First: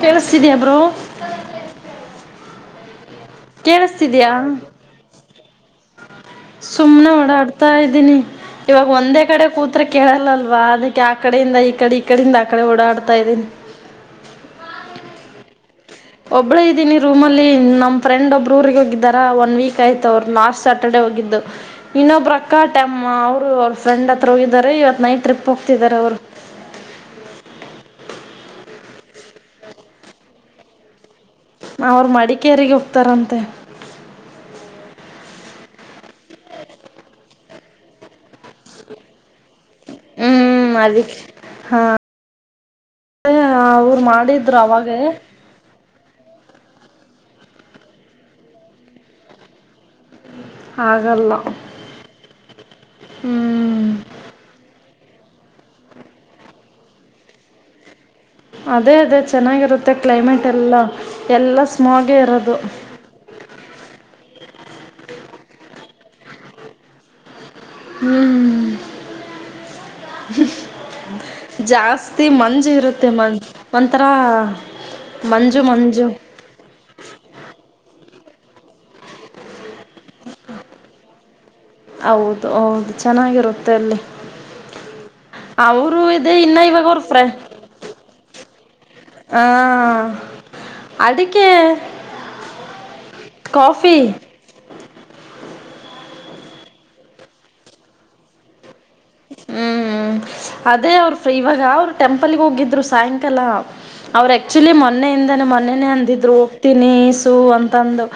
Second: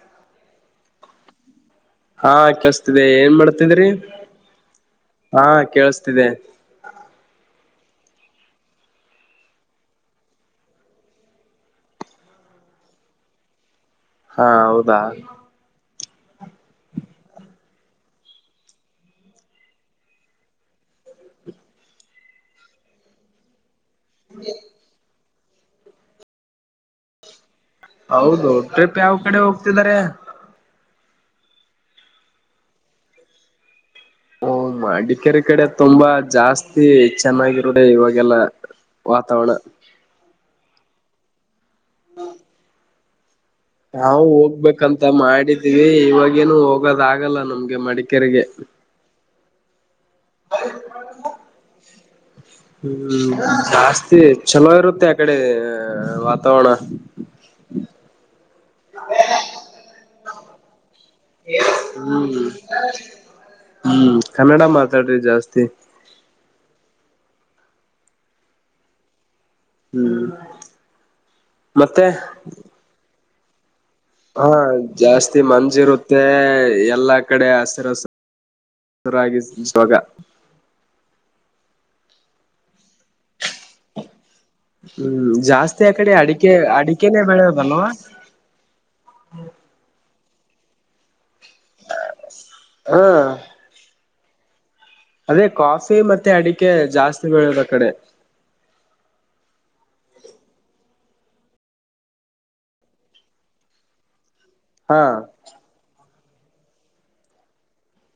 ಕೇಳಿಸತಿದಿಯಬ್ರು ಹಾ ಕಸ್ತೀ ಅದೇ ಏನ್ ಮಾಡ್ತಿದ್ರಿ ಕೇಳಿಸ್ತಿದ್ಯಾ ಹಾ ಕೇೇಳಸ್ತಿದೆ ತಾಯ ದಿನಿ ಇವಾಗ ಒಂದೇ ಕಡೆ ಕೂತ್ ಕೇಳಲ್ಲಲ್ವಾ ಅದಕ್ಕೆ ಆ ಕಡೆಯಿಂದ ಈ ಕಡೆ ಈ ಕಡಿಂದ ಆ ಕಡೆ ಓಡಾಡ್ತಾ ಇದ್ದೀನಿ ಹ [inaudible] ಹಾ ಹೌದಾ ಒಬ್ಬಳೇ ಇದ್ದೀನಿ ರೂಮಲ್ಲಿ ನಮ್ಮ ಫ್ರೆಂಡ್ ಒಬ್ಬ್ರ ಊರಿಗೆ ಹೋಗಿದ್ದಾರಾ ಒನ್ ವೀಕ್ ಆಯತ ಅವರು ಲಾಸ್ಟ್ ಸ್ಯಾಟರ್ಡೇ ಹೋಗಿದ್ದು ಇನ್ನೊಬ್ಬ್ರ ಕಾಟಮ್ಮ ಅವರು ಫ್ರೆಂಡ್ ಹತ್ರ ಹೋಗಿದ್ದಾರೆ ಇವತ್ ನೈಟ್ ಟ್ರಿಪ್ ಹೋಗ್ತಿದ್ದಾರೆ ಅವರು ಹೌದು ಟ್ರಿಪ್ ಯಾವ ಕಡೆ ಹೋಗ್ತಿದ್ದಾರೆ ನಾ ಅವ್ರ ಮಡಿಕೇರಿಗೆ ಹೋಗ್ತಾರಂತೆ ಹಓ ಮಡಿಕೇರಿ ಕಡೆ ತುಂಬಾ ಜಾಸ್ತಿ ಚೆನ್ನಾಗಿರು ಇವಾಗೆಲ್ಲ ವತವಣ ಹಾ ನಾವವು ಅವಾಗೇ ಹೋಗ್ಬೇಕಂತ ಮಾಡಿದೀವಿ ಇವಾಗೇನು ಹೋಗ ಹೋಗೋದ ಆಗಲ್ಲ ನಮ್ಗೆ ಮಡಿಕೇರಿಗೆ ಆಗಲ್ಲ ಹ್ಮ್ ಹ್ಮ್ ಜಾಸ್ತಿ ಚಲೋ ಇರುತ್ತೆ ಯ ಕಡೆ ವಾತಾವರಣ ಅದೇ ಅದೇ ಚೆನ್ನಾಗಿರುತ್ತೆ ಕ್ಲೈಮೇಟ್ ಎಲ್ಲ ಎಲ್ಲ ಸ್ಮಾಗೇ ಹ್ಮ್ ಇರೋದು ಹ್ಮ್ ಕನ್ನಡ ಮಾತಾಡ್ರಿ ಜಾಸ್ತಿ ಹ್ಮ್ ಹ್ಮ್ ಮತ್ತೆ ಜಾಸ್ತಿ ಮಂಜು ಇರುತ್ತೆ ಮಂ ಹಾ ಜಾಸ್ತಿ ಮಂಜ ಮಂಜು ಇರುತ್ತೆ ಎಲ್ಲಾ ಕಡೆ ಹಸಿರ ಹಸ ಸರಾಗಿ ಸ್ವಗ ಹೌದು ಹೌದು ಚೆನ್ನಾಗಿರುತ್ತೆ ಅಲ್ಲಿ ಹ್ಮ್ ಜಾಸ್ತಿ ಆ ಅವರು ಕಡೆ ಇದೆ ಅಡಿಕೆ ಇನ್ನು ಅಡಿಕೆನೆೇ ಬೆಳೆದಲ್ವಾ ಹ ಅದಕ್ಕೆ ಹಾ ಕಫಿ ಅದೇ ಕಾಫಿ ಮತ್ತೆ ಅಡಿಕೆ ಜಾಸ್ತಿ ಬೆಳದ ಆ ಕಡೆ ಹ್ಮ್ ಹ್ಮ್ ಅದೇ ಅವರು ಇವಾಗ ಅವರು ಟೆಂಪಲ್ಗೆ ಹೋಗಿದ್ರು ಸಾಯಂಕಾಲ ಅವ್ರ ಆಕ್ಚುಲಿ ಹಾ ಮನೆಯಿಂದ ಮನೆೆನೆೇ ಅಂದಿದ್ದ ಹೋಗ್ತೀನಿ ಸು ಅಂತಂದು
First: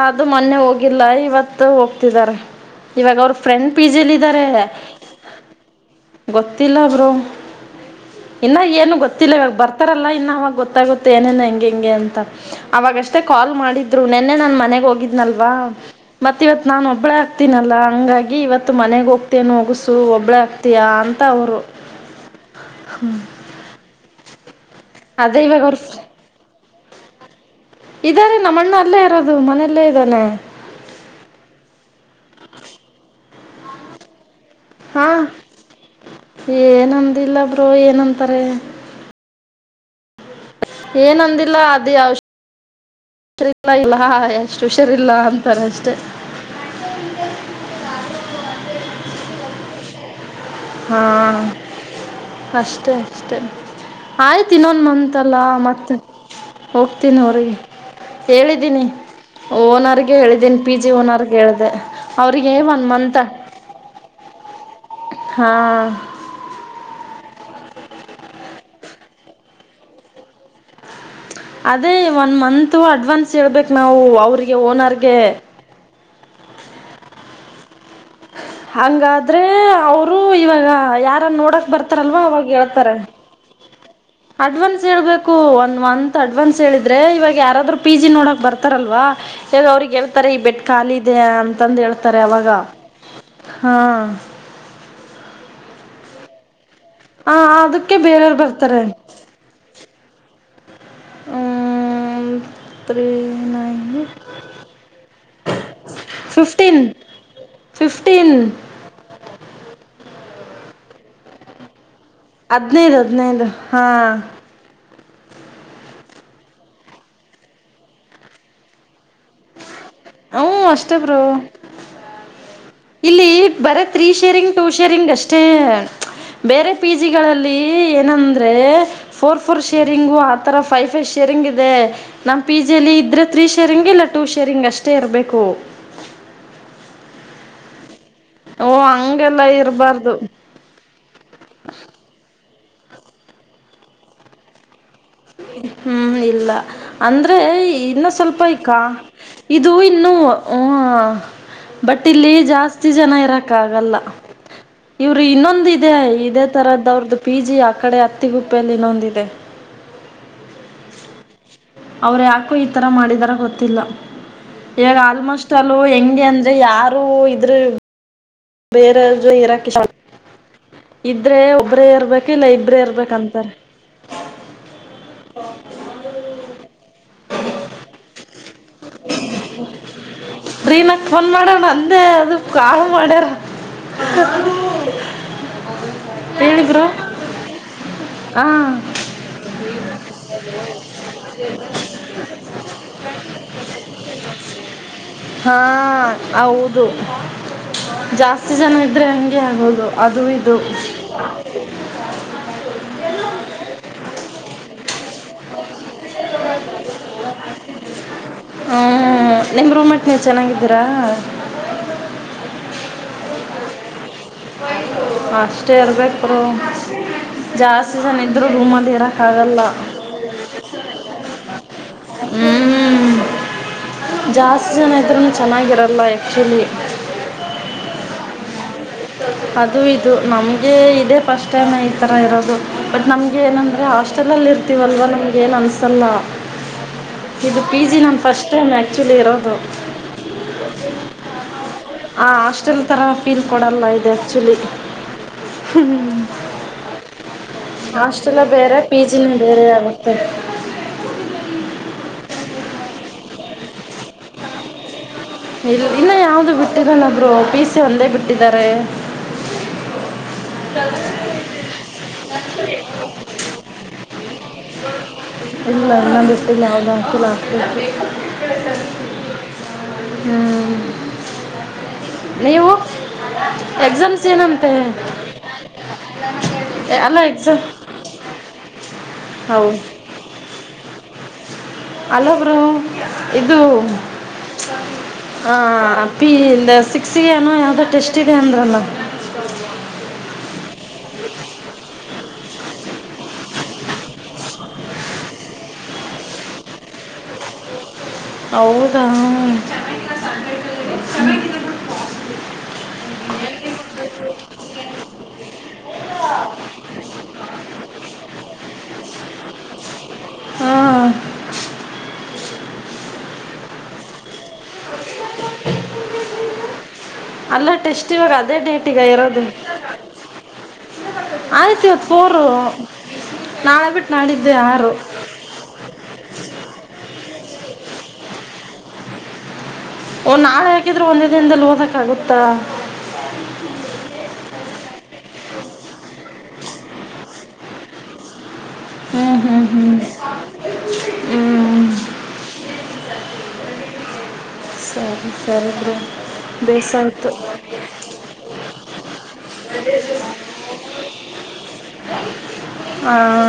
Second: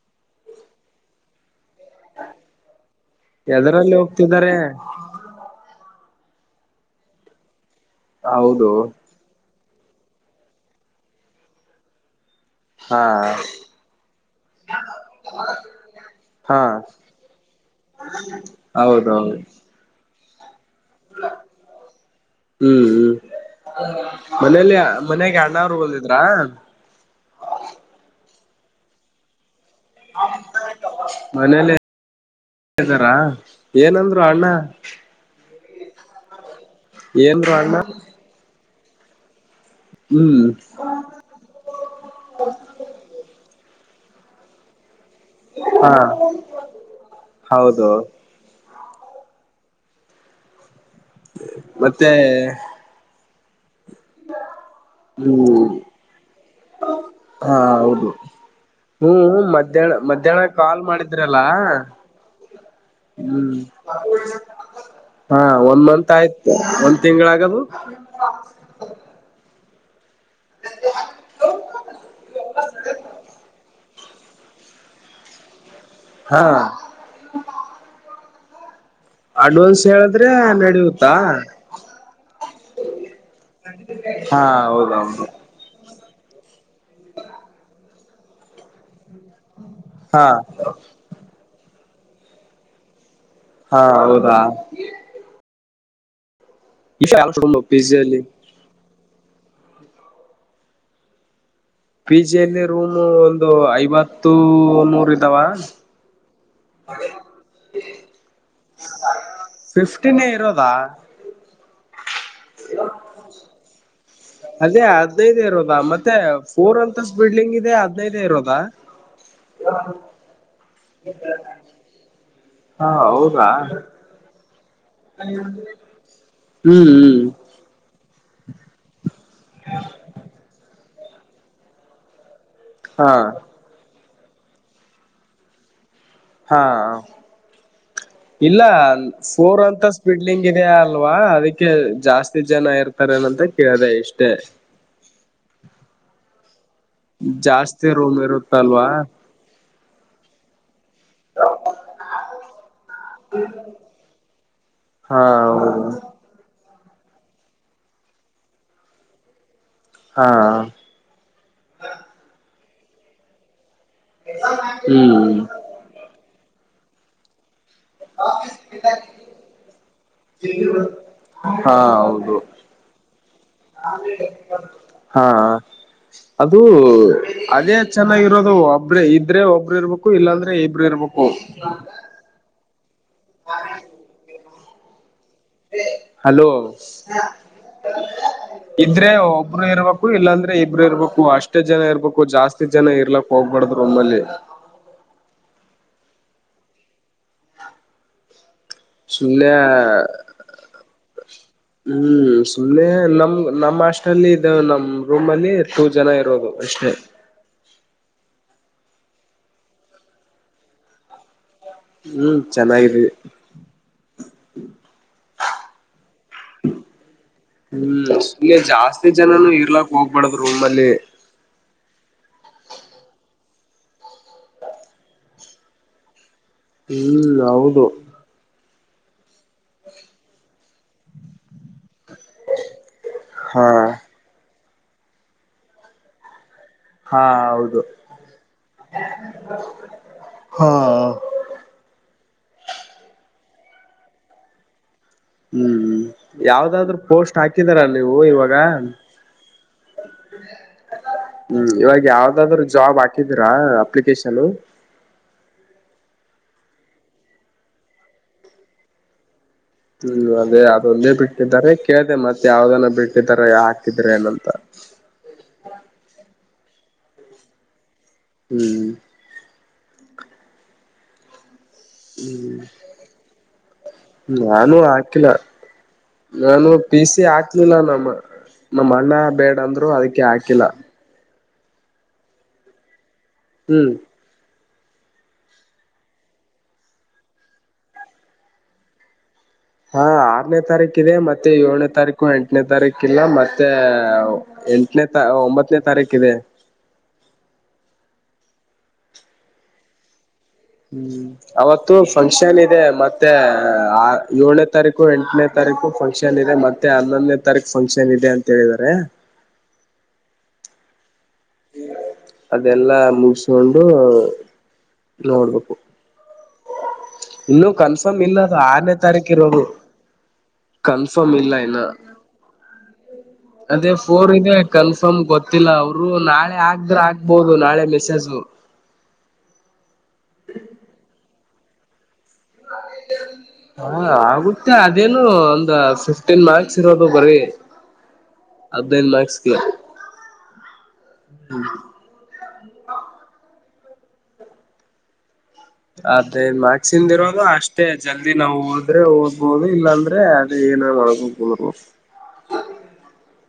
ಅದು ಮೊನ್ನೆ ಹೋಗಿಲ್ಲ ಇವತ್ತು ಹೋಗ್ತಿದ್ದಾರೆ ಇವಾಗ ಅವ್ರ ಫ್ರೆಂಡ್ ಪಿ ಎದರಲ್ಲಿ ಜಿಲಿ ಇದಾರೆ ಹೋಗ್ತಿದ್ದಾರೆ ಗೊತ್ತಿಲ್ಲ ಬರುೋ ಇನ್ನ ಹೌದು ಏನು ಗೊತ್ತಿಲ್ಲ ಇವಾಗ ಬರ್ತ ಆತ್ತರಲ್ಲ ಇನ್ನು ಅವವಾಗ ಗೊತ್ತಾಗುತ್ತೆ ಏನೇನು ಹೆಂ ಹೆಂಗೆ ಅಂತ ಹಾ ಅವಾಗಷ್ಟೇ ಕಾಲ್ ಮಾಡಿದ್ರು ನೆನ್ನೆ ನನ್ ಮನೆಗ್ ಹೋಗಿದ್ನಲ್ವಾ ಮತ್ ಹಾ ಇವತ್ ನಾನನ್ ಒಬ್ಬಳ ಆಕ್ತೀನಲ್ಲಾ ಹಂಗಾಗಿ ಇವತ್ತು ಮನೆಗ ಹೌದೌದು ಹೋಗ್ತೇನೆ ಒೋಗಸು ಒಬ್ಬಳ ಯಾ ಅಂತ ಅವರು ಹ್ಮ್ ಹ್ಮ್ ಮನೇಲಿ ಮನೆಗೆ ಅದೇ ಅಣ್ಣ ಇವಾಗ ಅವ್ರು ಅವ್ರ ಹೋದಿದ್ರಾ ಇದರಿ ನಮ್ಮ ಅಣ್ಣ ಅಲ್ಲೇ ಇರೋದು ಮನೆಯಲ್ಲೇ ಇದ್ದಾನೆ ಹ್ದಾರಾ ಏನಂದ್ರು ಅಣ್ಣ ಹಾ ಏನ್ರು ಏನಂದಿಲ್ಲಬ್ರರು ಅಣ್ಣ ಏನಂತಾರೆ ಹ್ಮ್ ಏನಂದಿಲ್ಲ ಅದುಲ್ಲ ಇಲ್ಲ ಹಾ ಎಷ್ಟು ಹುಷರ ಇಲ್ಲ ಅಂತಾರೆ ಅಷ್ಟೆ ಹಾ ಹೌದು ಹಾ ಮತ್ತೆ ಅಷ್ಟೇ ಅಷ್ಟೇ ಆಯ್ತ ಇನ್ನೊಂದ ಮಂತಲ್ಲ ಹ್ಮ್ ಮತ್ತ ಹೋಗ್ತೀನಿ ಅವರಿಗೆ ಹಾ ಹೌದು ಹೇಳಿದ್ದೀನಿ ಹ್ಮ್ ಮಧ್ಯಾಹ್ನ ಓನರ್ಗೆ ಮಧ್ಯಾಹ್ನ ಹೇಳಿದ್ದೀನಿ ಪಿ ಕಾಲ್ ಜಿ ಓನರ್ಗೆ ಮಾಡಿದ್ರಲ್ಲ ಹೇಳಿದೆ ಅವ್ರಿಗೆ ಒನ್ ಮಂತ್ ಹ್ಮ್ ಹ [unintelligible] ಹಾ ಒಂದ್ ಮಂತ್ ಆಯ್ತು ಒಂದ್ ತಿಂಗ್ಗಳ ಆಗದು ಅ [unintelligible] ಅದೇ ಒನ್ ಮಂತು ಅಡ್ವಾನ್ಸ್ ಹೇಳ್ಬೇಕು ನಾವು ಅವ್ರಿಗೆ ಓನರ್ಗೆ ಹಾ ಹಂಗಾದ್ರೆ ಅಡ್ವಾನ್ಸ್ ಅವರು ಹೇಳಿದ್ರೆ ಇವಾಗ ನಡೆಯುತ್ತಾ ಯಾರನ್ ನೋಡಕ್ ಬರ್ತಾರಲ್ವಾ ಅವಾಗ ಹೇಳ್ತಾರ ಹಾ ಅಡ್ವಾನ್ಸ್ ಹೌದೌದು ಹೇಳ್ಬೇಕು ಒಂದ್ ಮಂತ್ ಅಡ್ವಾನ್ಸ್ ಹೇಳಿದ್ರೆ ಇವಾಗ ಯಾರಾದ್ರರು ಪಿ ಜಿ ನೋಡಕ್ ಬರ್ತಾರಲ್ವಾ ಹಗ ಅವ್ರಿಗೆ ಹಾ ಹೇಳ್ತಾರೆ ಈ ಬೆಟ್ ಖಾಲಿದೆ ಅಂತಂದು ಹೇಳ್ತಾರೆ ಅವಾಗ ಹಾ ಹೌದಾ ಹ ಪಿ ಅದಕ್ಕೆ ಜಿಯಲ್ಲಿ ಬೇರೆಯವ್ರು ಬರ್ತಾರೆ ಹ್ಮ್ ಪಿಜಿ ಯಾಲ್ಲಿ ರೂಮು ತ್ರೀ ಒಂದು ನೈನ್ ಐವತ್ತು ನೂರ ಇದ ಇದಾವ ಫಿಫ್ಟೀನ್ ಫಿಫ್ಟೀನ್ ಫಿಫ್ಟೀನ್ ನೇ ಇರೋದಾ ಹದ್ನೈದು ಹದ್ನೈದು ಹಾ ಅದೇ ಹದ್ನೈದೇ ಇರೋದಾ ಮತ್ತೆ ಫೋರ್ ಅಂತಸ್ ಬಿಲ್ಡಿಂಗ್ ಇದೆ ಹದ್ನೈದೇ ಇರೋದಾ ಹ ಅಷ್ಟೇ ಪ್ರೋ ಹಾ ಇಲ್ಲಿ ಹೌದಾ ಬರತ್ ರರಿ ಶೇರಿಂಗ್ ಟೂಷರಿಂಗ್ ಅಷ್ಟೇ ಬೇರೆ ಹ್ಮ್ ಪಿ ಹ್ಮ್ ಜಿಗಳಲ್ಲಿ ಏನಂದ ಫೋರ್ ಫೋರ್ ಶೇರಿಂಗು ಆತರ ಫೈವ್ ಫೈವ್ ಶೇರಿಂಗ್ ಇದೆ ನಮ್ಮ ಪಿ ಜಿಯಲಿ ಹಾ ಇದ್ದರೆ ತ್ರೀ ಶೇರಿಂಗ್ ಇಲ್ಲ ಟೂ ಶೇರಿಂಗ್ ಅಷ್ಟೇ ಇರಬೇಕು ಹಾ ಇಲ್ಲ ಓ ಹಂಗೆಲ್ಲ ಫೋರ್ ಅಂತ ಇರಬಾರ್ದು ಸ್ಪಿಡ್ಲಿಂಗ್ ಇದ ಅಲ್ವಾ ಅದಕ್ಕೆ ಜಾಸ್ತಿ ಜನ ಇರ್ತಾರ ಏನಂತ ಕೇಳಿದೆ ಇಷ್ಟೇ ಹ್ಮ್ ಇಲ್ಲ ಅಂದ್ರೆ ಜಾಸ್ತಿ ಇನ್ನ ರೂಮ್ ಸ್ವಲ್ಪ ಇ್ಕ ಇರುತ್ತಲ್ವಾ ತು ಇನ್ನುೂ ಹ ಬಟ್ಟೆಲ್ಲಿ ಜಾಸ್ತಿ ಜನ ಇರಕ ಆಗಲ್ಲ ಇವ್ರ ಹಾ ಇನ್ನೊಂದ ಇದೆ ಇದೇ ತರದ ಇದ ಅವ್ರ್ದು ಪಿ ಜಿ ಆ ಕಡೆ ಅತ್ತಿಗುಪ್ಪೆಯಲ್ಲಿ ಇನ್ನೊಂದಿದೆ ಹಾ ಅವರು ಯಾಕೋ ಈ ತರ ಮಾಡಿದಾರ ಗೊತ್ತಿಲ್ಲ ಈವಾಗ ಹ್ಮ್ ಆಲ್ಮೋಸ್ಟ್ ಅಲ್ಲ ಹೆಂಗೆ ಅಂದ ್ರೆ ಯಾರು ಇದ್ರ ಬೇರೆು ಇರಾಕ ಇದ್ರೆ ಹಾ ಒಬ್ರೇ ಹೌದು ಇರ್ಬೇಕುಲ್ಲ ಇಬ್ರೇ ಇರ್ಬೇಕಂತ ಹಾ ಅದು ಅದೇ ಚೆನ್ನಾಗಿರೋ ಇಬ್ರು ರೀನಾಕ್ ಇರ್ಬೇಕು ಫೋನ್ ಮಾಡಣ ಅಂದೇ ಅದು ಕ ಮಾಡಡರ ಹಲೋ ಹ ಇದ್ರೆ ಒಬ್ರು ಇರ್ಬೇಕು ಇಲ್ಲಾಂದ್ರೆ ಇಬ್ರು ಇರ್ಬೇಕು ಅಷ್ಟೇ ಜನ ಇರ್ಬೇಕು ಜಾಸ್ತಿ ಜನ ಇರ್ಲಕ್ ಹೋಗ್ಬಡ್ದ್ರು ಹಾ ಹೌದು ಜಾಸ್ತಿ ಜನ ಇದ್ರೆ ಹಂಗೆ ಸುಮ್ನೆ ಆಗೋದು ಅದು ಇದು ಹ್ಮ್ ಸುಮ್ನೆ ನಮ್ ನಮ್ ಆಸ್ಟಲ್ಲಿ ಇ ನಮ್ ರೂಮ್ ಅಲ್ಲಿ ಟೂ ಜನ ಇರೋದು ಕ್ಷ ಹ್ಮ ನಿಮ್ ರೂಮಟ್ ನೀವು ಚೆನ್ನಾಗಿದ್ದೀರಾ ಹ್ಮ್ ಚೆನ್ನಾಗಿದೆ ಅಷ್ಟೇ ಇರ್ಬೇಕರು ಜಾಸ್ತಿ ಹ್ಮ್ ಜನ ಇದ್ರು ಸುಮ್ನೆ ರೂಮಲ್ಲಿ ಜಾಸ್ತಿ ಇರಕ್ಕ ಜನನು ಆಗಲ್ಲ ಇರ್ಲಾಕ್ ಹೋಗ್ಬಾರ್ದು ರೂಮ್ ಅಲ್ಲಿ ಹ್ಮ್ ಜಾಸ್ತಿ ಜನ ಇದ್ರು ಚೆನ್ನಾಗಿರಲ್ಲ ಆ್ಯಕ್ಚುಲಿ ಹ್ಮ್ ಹೌದು ಅದು ಇದು ನಮಗೆ ಇದದೆ ಫಸ್ಟ್ ಟೈಮ್ ಈಥರ ಇರೋದು ಬಟ್ ನಮಗೆ ಹಾ ಏನಂದ್ರೆ ಹಾಸ್ಟೆಲಲ್ಲಿರ್ ಹರ್ತೀವಲ್ವ ನಿಮ್ಗ ಏನು ಅನಿಸಲ್ಲ ಹಾ ಇದು ಪಿ ಹೌದು ಜಿ ನಮ್ಮ ಫಸ್ಟ್ ಟೈಮ್ ಆಕ್ಚುಲಿ ಇರೋದು ಹಾ ಆ ಹಾಸ್ಟೆಲ್ ತಥರ ಫೀಲ್ ಕೊಡಲ್ಲ ಇದು ಆಕ್ಚುಲಿ ಹ್ಮ್ ಹ್ಮ ಯಾವ್ದಾದ್ರು ಪೋಸ್ಟ್ ಹಾಕಿದಾರ ನೀವು ಹಾಸ್ಟೆಲ್ ಇವಾಗ ಬೇರೆ ಪಿ ಜಿನ ಬೇರೆ ಆಗುತ್ತೆ [inaudible] ಹ್ಮ್ ಇವಾಗ ಯಾವ್ದಾದ್ ಜಾಬ್ ಹಾಕಿದರಾ ಅಪ್ಲಿಕೇಶನ್ ಇನ್ನು ಯಾವ್ದು ಬಿಟ್ಟಿದನಬ್ರು ಪೀ ಸಿ ಒಂದೇ ಬಿಟ್ಟಿದ್ದಾರೆ ಹ್ಮ್ ಅದೇ ಅದೊಂದೇ ಬಿಟ್ಟಿದ್ದಾರೆ ಕೇಳ್ದ ಮತ್ತೆ ಯಾವ್ದನ ಬಿಟ್ಟಿದ್ದಾರೆ ಹಾಕಿದ್ರ ಏನಂತ ಅಲ್ಲಿ ಲರ್ನ್ನ ಬಷ್ಟ ಯವುದ ಲಾಸ್ ಹ್ಮ್ ಹ್ಮ್ ಹ್ಮ್ ಎಕ್ಸಾಮ್ಸ್ ಏನಂತೆ ನಾನು ಆಕಿಲ್ಲ ನಾನು ಪ ಅಲ್ಲ ಸಿ ಎಕ್ಸಾಮ್ ಹಾಕ್ಲಿಲ್ಲ ನಮ್ಮ ನಮ್ಮ ಅಣ್ಣ ಬೇಡ ಹೌದು ಅಂದ್ರು ಅದಕ್ಕೆ ಹಾಕಿಲ್ಲ ಅಲಬ್ರು ಇದು ಹ್ಮ್ ಹ ಪಿ ಸಿಕ್ಸಿಗೆ ಏನೋ ಯಾವ್ದೋ ಟೆಸ್ ಇದೆ ಅಂದ್ರಲ್ಲ ಹಾ ಆರನೇ ತಾರೀಕ ಇದೆ ಮತ್ತೆ ಏಳನೇ ತಾರೀಕು ಎಂಟನೇ ತಾರೀಕಿಲ್ಲ ಮತ್ತೆ ಎಂಟನೇ ತ ಒಂಬತ್ತನೇ ತಾರೀಕ ಇದೆ [inaudible] ಹೌದಾ ಹ್ಮ್ ಅವತ್ತು ಫಂಕ್ಷನ್ ಇದೆ ಮತ್ತೆ ಆ ಏಳನೇ ತಾರೀಕು ಎಂಟನೇ ತಾರೀಕು ತಾರೀಕು ಫಂಕ್ಷನ್ ಇದೆ ಮತ್ತೆ ಹನ್ನೊಂದನೇ ತಾರೀಕು ಫಂಕ್ಷನ್ ಇದೆ ಅಂತ ಹೇಳಿದಿದ್ದಾರೆ ಹ್ಮ ಅದೆಲ್ಲಾ ಮುಗಿಸಕೊಂಡು ನೋಡ್ಬೇಕು ಇನ್ನು ಅಲ್ಲ ಟೆಸ್ಟ್ ಕನ್ಫರ್ಮ್ ಇವಾಗ ಇಲ್ಲ ಅದೇ ಅದು ಆರನೇ ಡೇಟಗ ತಾರೀಕ ಇರೋದು ಕನ್ಫರ್ಮ್ ಇಲ್ಲ ಆಯತ್ತ ಇನ್ನ ಮೂರು ಅದೇ ಫೋರ್ ಇದೆ ಕನ್ಫರ್ಮ್ ಗೊತ್ತಿಲ್ಲ ಅವರು ನಾಳೆ ಆಗ್ರೆ ಆಗ್ಬೋದು ನಾಳೆ ಮೆಸೇಜು ಒಓ ನಾಳೆ ಹಾಕಿದ್ರು ಒಂದೇ ದಿನದಲ್ಲಿ ಓದಕ ಆಗುತ್ತಾ ಹಾ ಆಗುತ್ತೆ ಅದೇನು ಒಂದ ಫಿಫ್ಟೀನ್ ಮಾರ್ಕ್ಸ್ ಇರೋದು ಬರೀ ಹ್ಞೂ ಅಾಕ್ಸ್ ಹ್ಞೂ ಹ್ಞೂ ಹ್ಞೂ [unintelligible] ಸರಿ ಸರಿ ಬ್ರೋ ಅದೇ ಮಕ್ಸಿಂದ ಬೇಸಾಯಿತು ಇರೋದು ಅಷ್ಟೇ ಜಲ್ದಿ ನಾವು ಓದ್ರೆ ಓದ್ಬೋದು ಇಲ್ಲಾಂದ್ರೆ ಅದೇ ನ ವಕ ಕುಂದ [unintelligible] ಹಾ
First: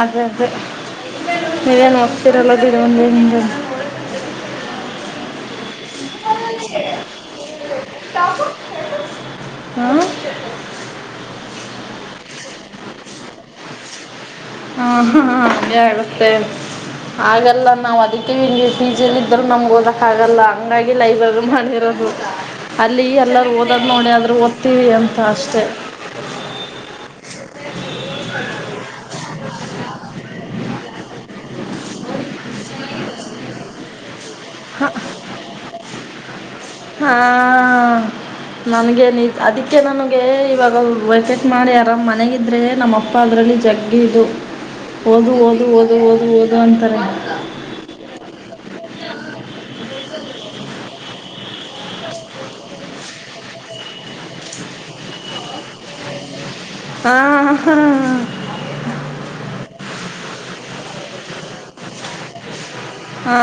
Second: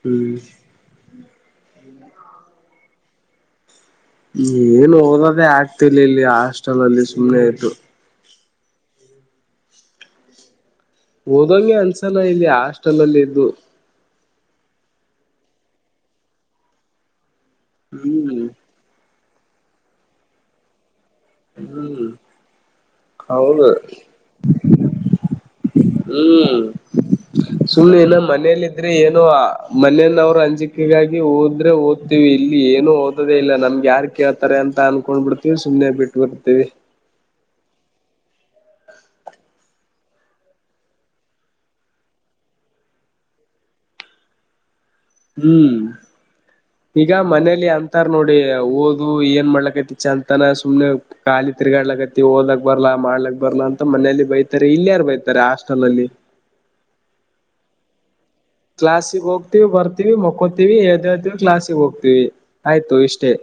ಅದೇ ಹ್ಮ್ ಅದೇ ನೀವೇನು ಹೋಗ್ತಿರಲ್ಲದುದು ಒಂದು ನಿಗೆ ಏನ್ ಓದದೇ ಆಗ್ತಿಲ್ಲ ಇಲ್ಲಿ ಹಾಸ್ಟೆಲ್ ಅಲ್ಲಿ ಸುಮ್ನೆ ಆಯ್ ಹ್ಮ ಓದಂಗೆ ಅನ್ಸಲ ಇಲ್ಲಿ ಆಾಸ್ಟೆಲ್ಲ್ಲಿ ಇದ್ದು ಹ ಹ ಹಾಗೆ ಆಗುತ್ತೆ ಹಾಗಲ್ಲ ನಾವು ಅದ್ದಿಕೆ ಹ್ಮ್ ಪಿಜಿ ಆಲ್ ಇದ್ರರು ನಮ್ಗೆ ಓದಕ್ಕ ಆಗಲ್ಲ ಹಂಗಾಗಿ ಲೈಬ್ರರಿ ಹ್ಮ್ ಮಾಡಿರೋದು ಅಲ್ಲಿ ಎಲ್ಲರೂ ಹೌದು ಓದದ್ ನೋಡಿ ಆದ್ರು ಓದ್ತೀವಿ ಅಂತ ಅಷ್ಟೆ ಸುಳ್ಳು ಏನ ಮನೇೆಯಲ್ಲಿ ಇದ್ರೆ ಏನೋ ಮನೆಯನ್ನ ಅವರು ಅಂಜಿಕೆಗಾಗಿ ಹೋದ್ರೆ ಓದ್ತಿೀವಿ ಇಲ್ಲಿ ಏನು ಓದೇ ಇಲ್ಲ ನಮ್ಗೆ ಯಾರ್ು ಕೇಳ್ತಾರೆ ಅಂತ ಅನ್ಕೊಂಡ್ ಬಿಿಡ್ತೀವಿ ಸುಮ್ಮನೆ ಬಿಟ್ಟ ಹಾ ನನ್ಗೇನ್ ಅದಕ್ಕೆ ನನಗೆ ಇವಾಗ ವೆೇಕೆಟ್ ಮಾಡಿ ಆರಾಮ್ ಮನೆಗ ಇದ್ರೆ ನಮ್ಮ ಅಪ್ಪ ಅದ್ರಲ್ಲಿ ಜಗ್ಗಿದು ಓದು ಓದು ಹ್ಮ್ ಓದು ಓದು ಓದು ಅಂತಾರೆ ಈಗ ಮನೇಲಿ ಅಂತಾರ್ ನೋಡಿ ಓದು ಏನ್ ಮಾಡ್ಲಕೈತಿ ಚಂತನ ಸುಮ್ನೆ ಖಾಲಿ ತಿರ್ಗಾಡ್ಲಕೈತಿ ಓದಲಕ್ ಬರ್ಲಾ ಮಾಡ್ಲಕ್ ಬರ್ಲಾ ಅಂತ ಮನೆಯಲ್ಲಿ ಬೈತಾರೆ ಇಲ್ಲಿ ಯಾರು ಬೈತಾರೆ ಹಾಸ್ಟೆಲ್ ಅಲ್ಲಿ ಹಾ ಹಾ ಹಾ ಕ್ಲಾಾಸಿಗೆ ಹೋಗ್ತಿೀವಿ ಬರ್ತಿೀವಿ ಮಕ್ಕೊತಿವಿ ಯದ [unintelligible] ಹಾ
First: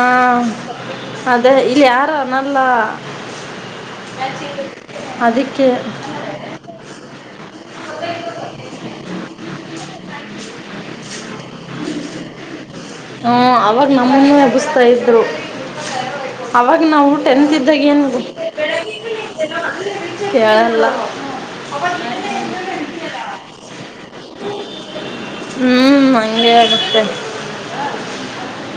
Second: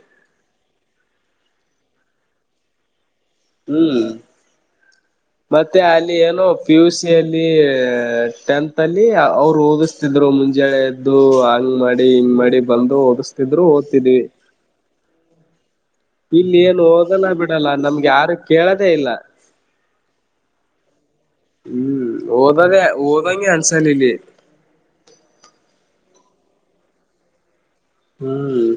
ಅದೇ ಇಲ್ಲಿ ಯಾರು ಅ ನಲ್ಲ ಹ್ಮ್ ಅದಕ್ಕೆ ಮತ್ತೆ ಅಲ್ಲಿ ಏನೋ ಪಿಯುಸಿಯಲ್ಲಿ ಟೆಂತ್ ಅಲ್ಲಿ ಅವ್ರು ಹೋಗಿಸ್ತಿದ್ರು ಮುಂಜಳೆ ಎದ್ದು ಹಂಗ್ ಮಾಡಿ ಹಿಂಗ್ ಮಾಡಿ [unintelligible] ಬಂದು ಹ್ಞೂ ಓೋಗಿಸ್ತಿದ್ರು ಅವಾಗ ಓದ್ತಿದೀವಿ ನಮ್ಮನ್ನು [unintelligible] ಎಬ್ಬಿಸ್ತಾ ಇದ್ರು ಅವಾಗ ನಾವು ಊಟೆನ್ತ್ ಬಿಡಲ್ಲ ಇದ್ದಾಗ ಏನ್ ನಮ್ಗೆ ಯಾರು ಕೇಳದೇ ಇಲ್ಲ [unintelligible] ಕಳಲ್ಲ [unintelligible] ಹ್ಮ್ ಓದದೆ ಓದಂಗಿ ಅನಸಾಲಲ್ಲಿ [unintelligible] ಹ್ಮ್ ಭಂದೆ ಅಡತ ಹ್ಮ್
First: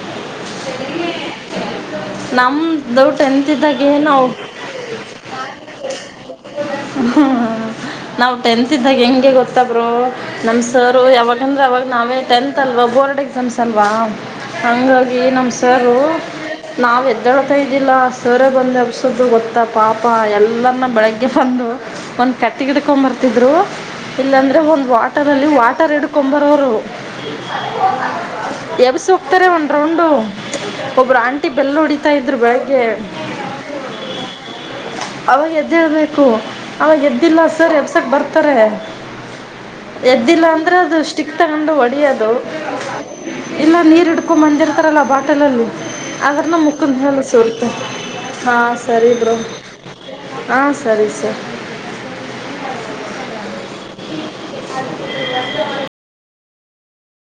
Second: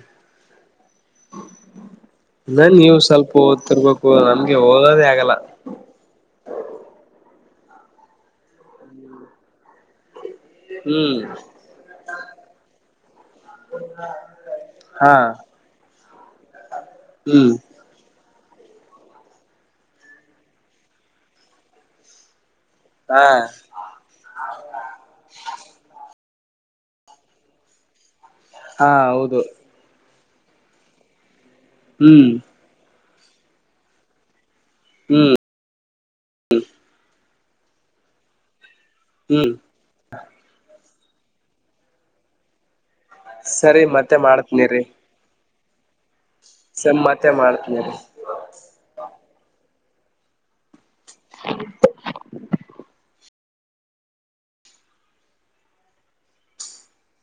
ಸರಿ [unintelligible] ನಮ ಇನ್ನ ನೀವು ದೌಡ್ಟ ಸ್ವಲ್ಪ ಎಂತ್ದಾಗ ಓದ್ತಿರ್ಬೇಕು ನಾವು [unintelligible] ನಮ್ಗೆ ಓದೋದೇ ಆಗಲ್ಲ ಹ್ಮ ನಾವ್ ಟೆಂತ್ ಇದ್ದಾಗ ಹೆಂಗೆ ಗೊತ್ತ ಬ್ರೋ [unintelligible] ನಮ್ ಸರ್ ಹ್ಮ್ ಯಾವಾಗಂದ್ರೆ ಅವಾಗ ನಾವೇ ಟೆಂತ್ ಅಲ್ವಾ ಬೋರ್ಡ್ ಎಕ್ಸಾಮ್ಸ್ ಅಲ್ವಾ ಹಂಗ [unintelligible] ಹಾ ಈ ನಮ್ಮ್ ಸಾರು [unintelligible] ನಾವ್ ಎದ್ದಳತ ಹ್ಮ್ ಇದ್ದಿಲ್ಲ ಸವರ ಬಂದು ಹಬ್ಸೋ್ದದು ಗೊತ್ತಾ ಪಾಪ ಎಲ್ಲನ್ನ ಬೆಳಗ್ಗೆ ಬಂದು ಒಂದು [unintelligible] ಕಟ್ಟಿ ಗಿಡ್ಕೊಂಡ್ ಹಾ ಬರ್ತಿದ್ರು ಇಲ್ಲಾಂದ್ರೆ ಒಂದ್ ವಾಟರ್ ಅಲ್ಲಿ ವಾಟರ್ ಇಿ ಕುಂಬರವರು ಹಾ ಎಬ್ಸ ಹೌದು ಹೋಗ್ತಾರೆ ಉಂಟ [unintelligible] ೊಂಡು ಒಬ್ರು ಆಂಟಿ ಬೆಳ್ ಹೊಡಿತಾ ಹ್ಮ್ ಇದ್ರು ಬೆಳಗ್ಗೆ ಹ್ಮ್ ಅವಾಗ ಎದ್ದ ಹೇಳ್ಬೇಕು ಅವಾಗ ಎದ್ದಿಲ್ಲ ಸರ್ ಎಬ್ಸಕ್ ಬರ್ತಾರೆ ಹ್ಮ್ ಎದ್ದಿಲ್ಲ ಅಂದ್ರೆ ಅದು ಸ್ಟಿಕ್ ತಗೊಂಡು ಹೊಡಿಯದು ಸರಿ ಮತ್ತೆ ಮಾಡ್ತ [unintelligible] ಬಂದಿರ್ತರಲ್ಲ ಬಾಟಲಲ್ಲ [unintelligible] ಅದ್ರ ನ ಸ ಮುಖದ ಮೇಲೆ ಮತ್ತೆ ಸರುತೆ ಮಾಡ್ತನಿರಿ ಹಾಂ ಸರಿ ಬ್ರೋ ಹಾಂ [unintelligible] ಸರಿ ಸರ್ [inaudible]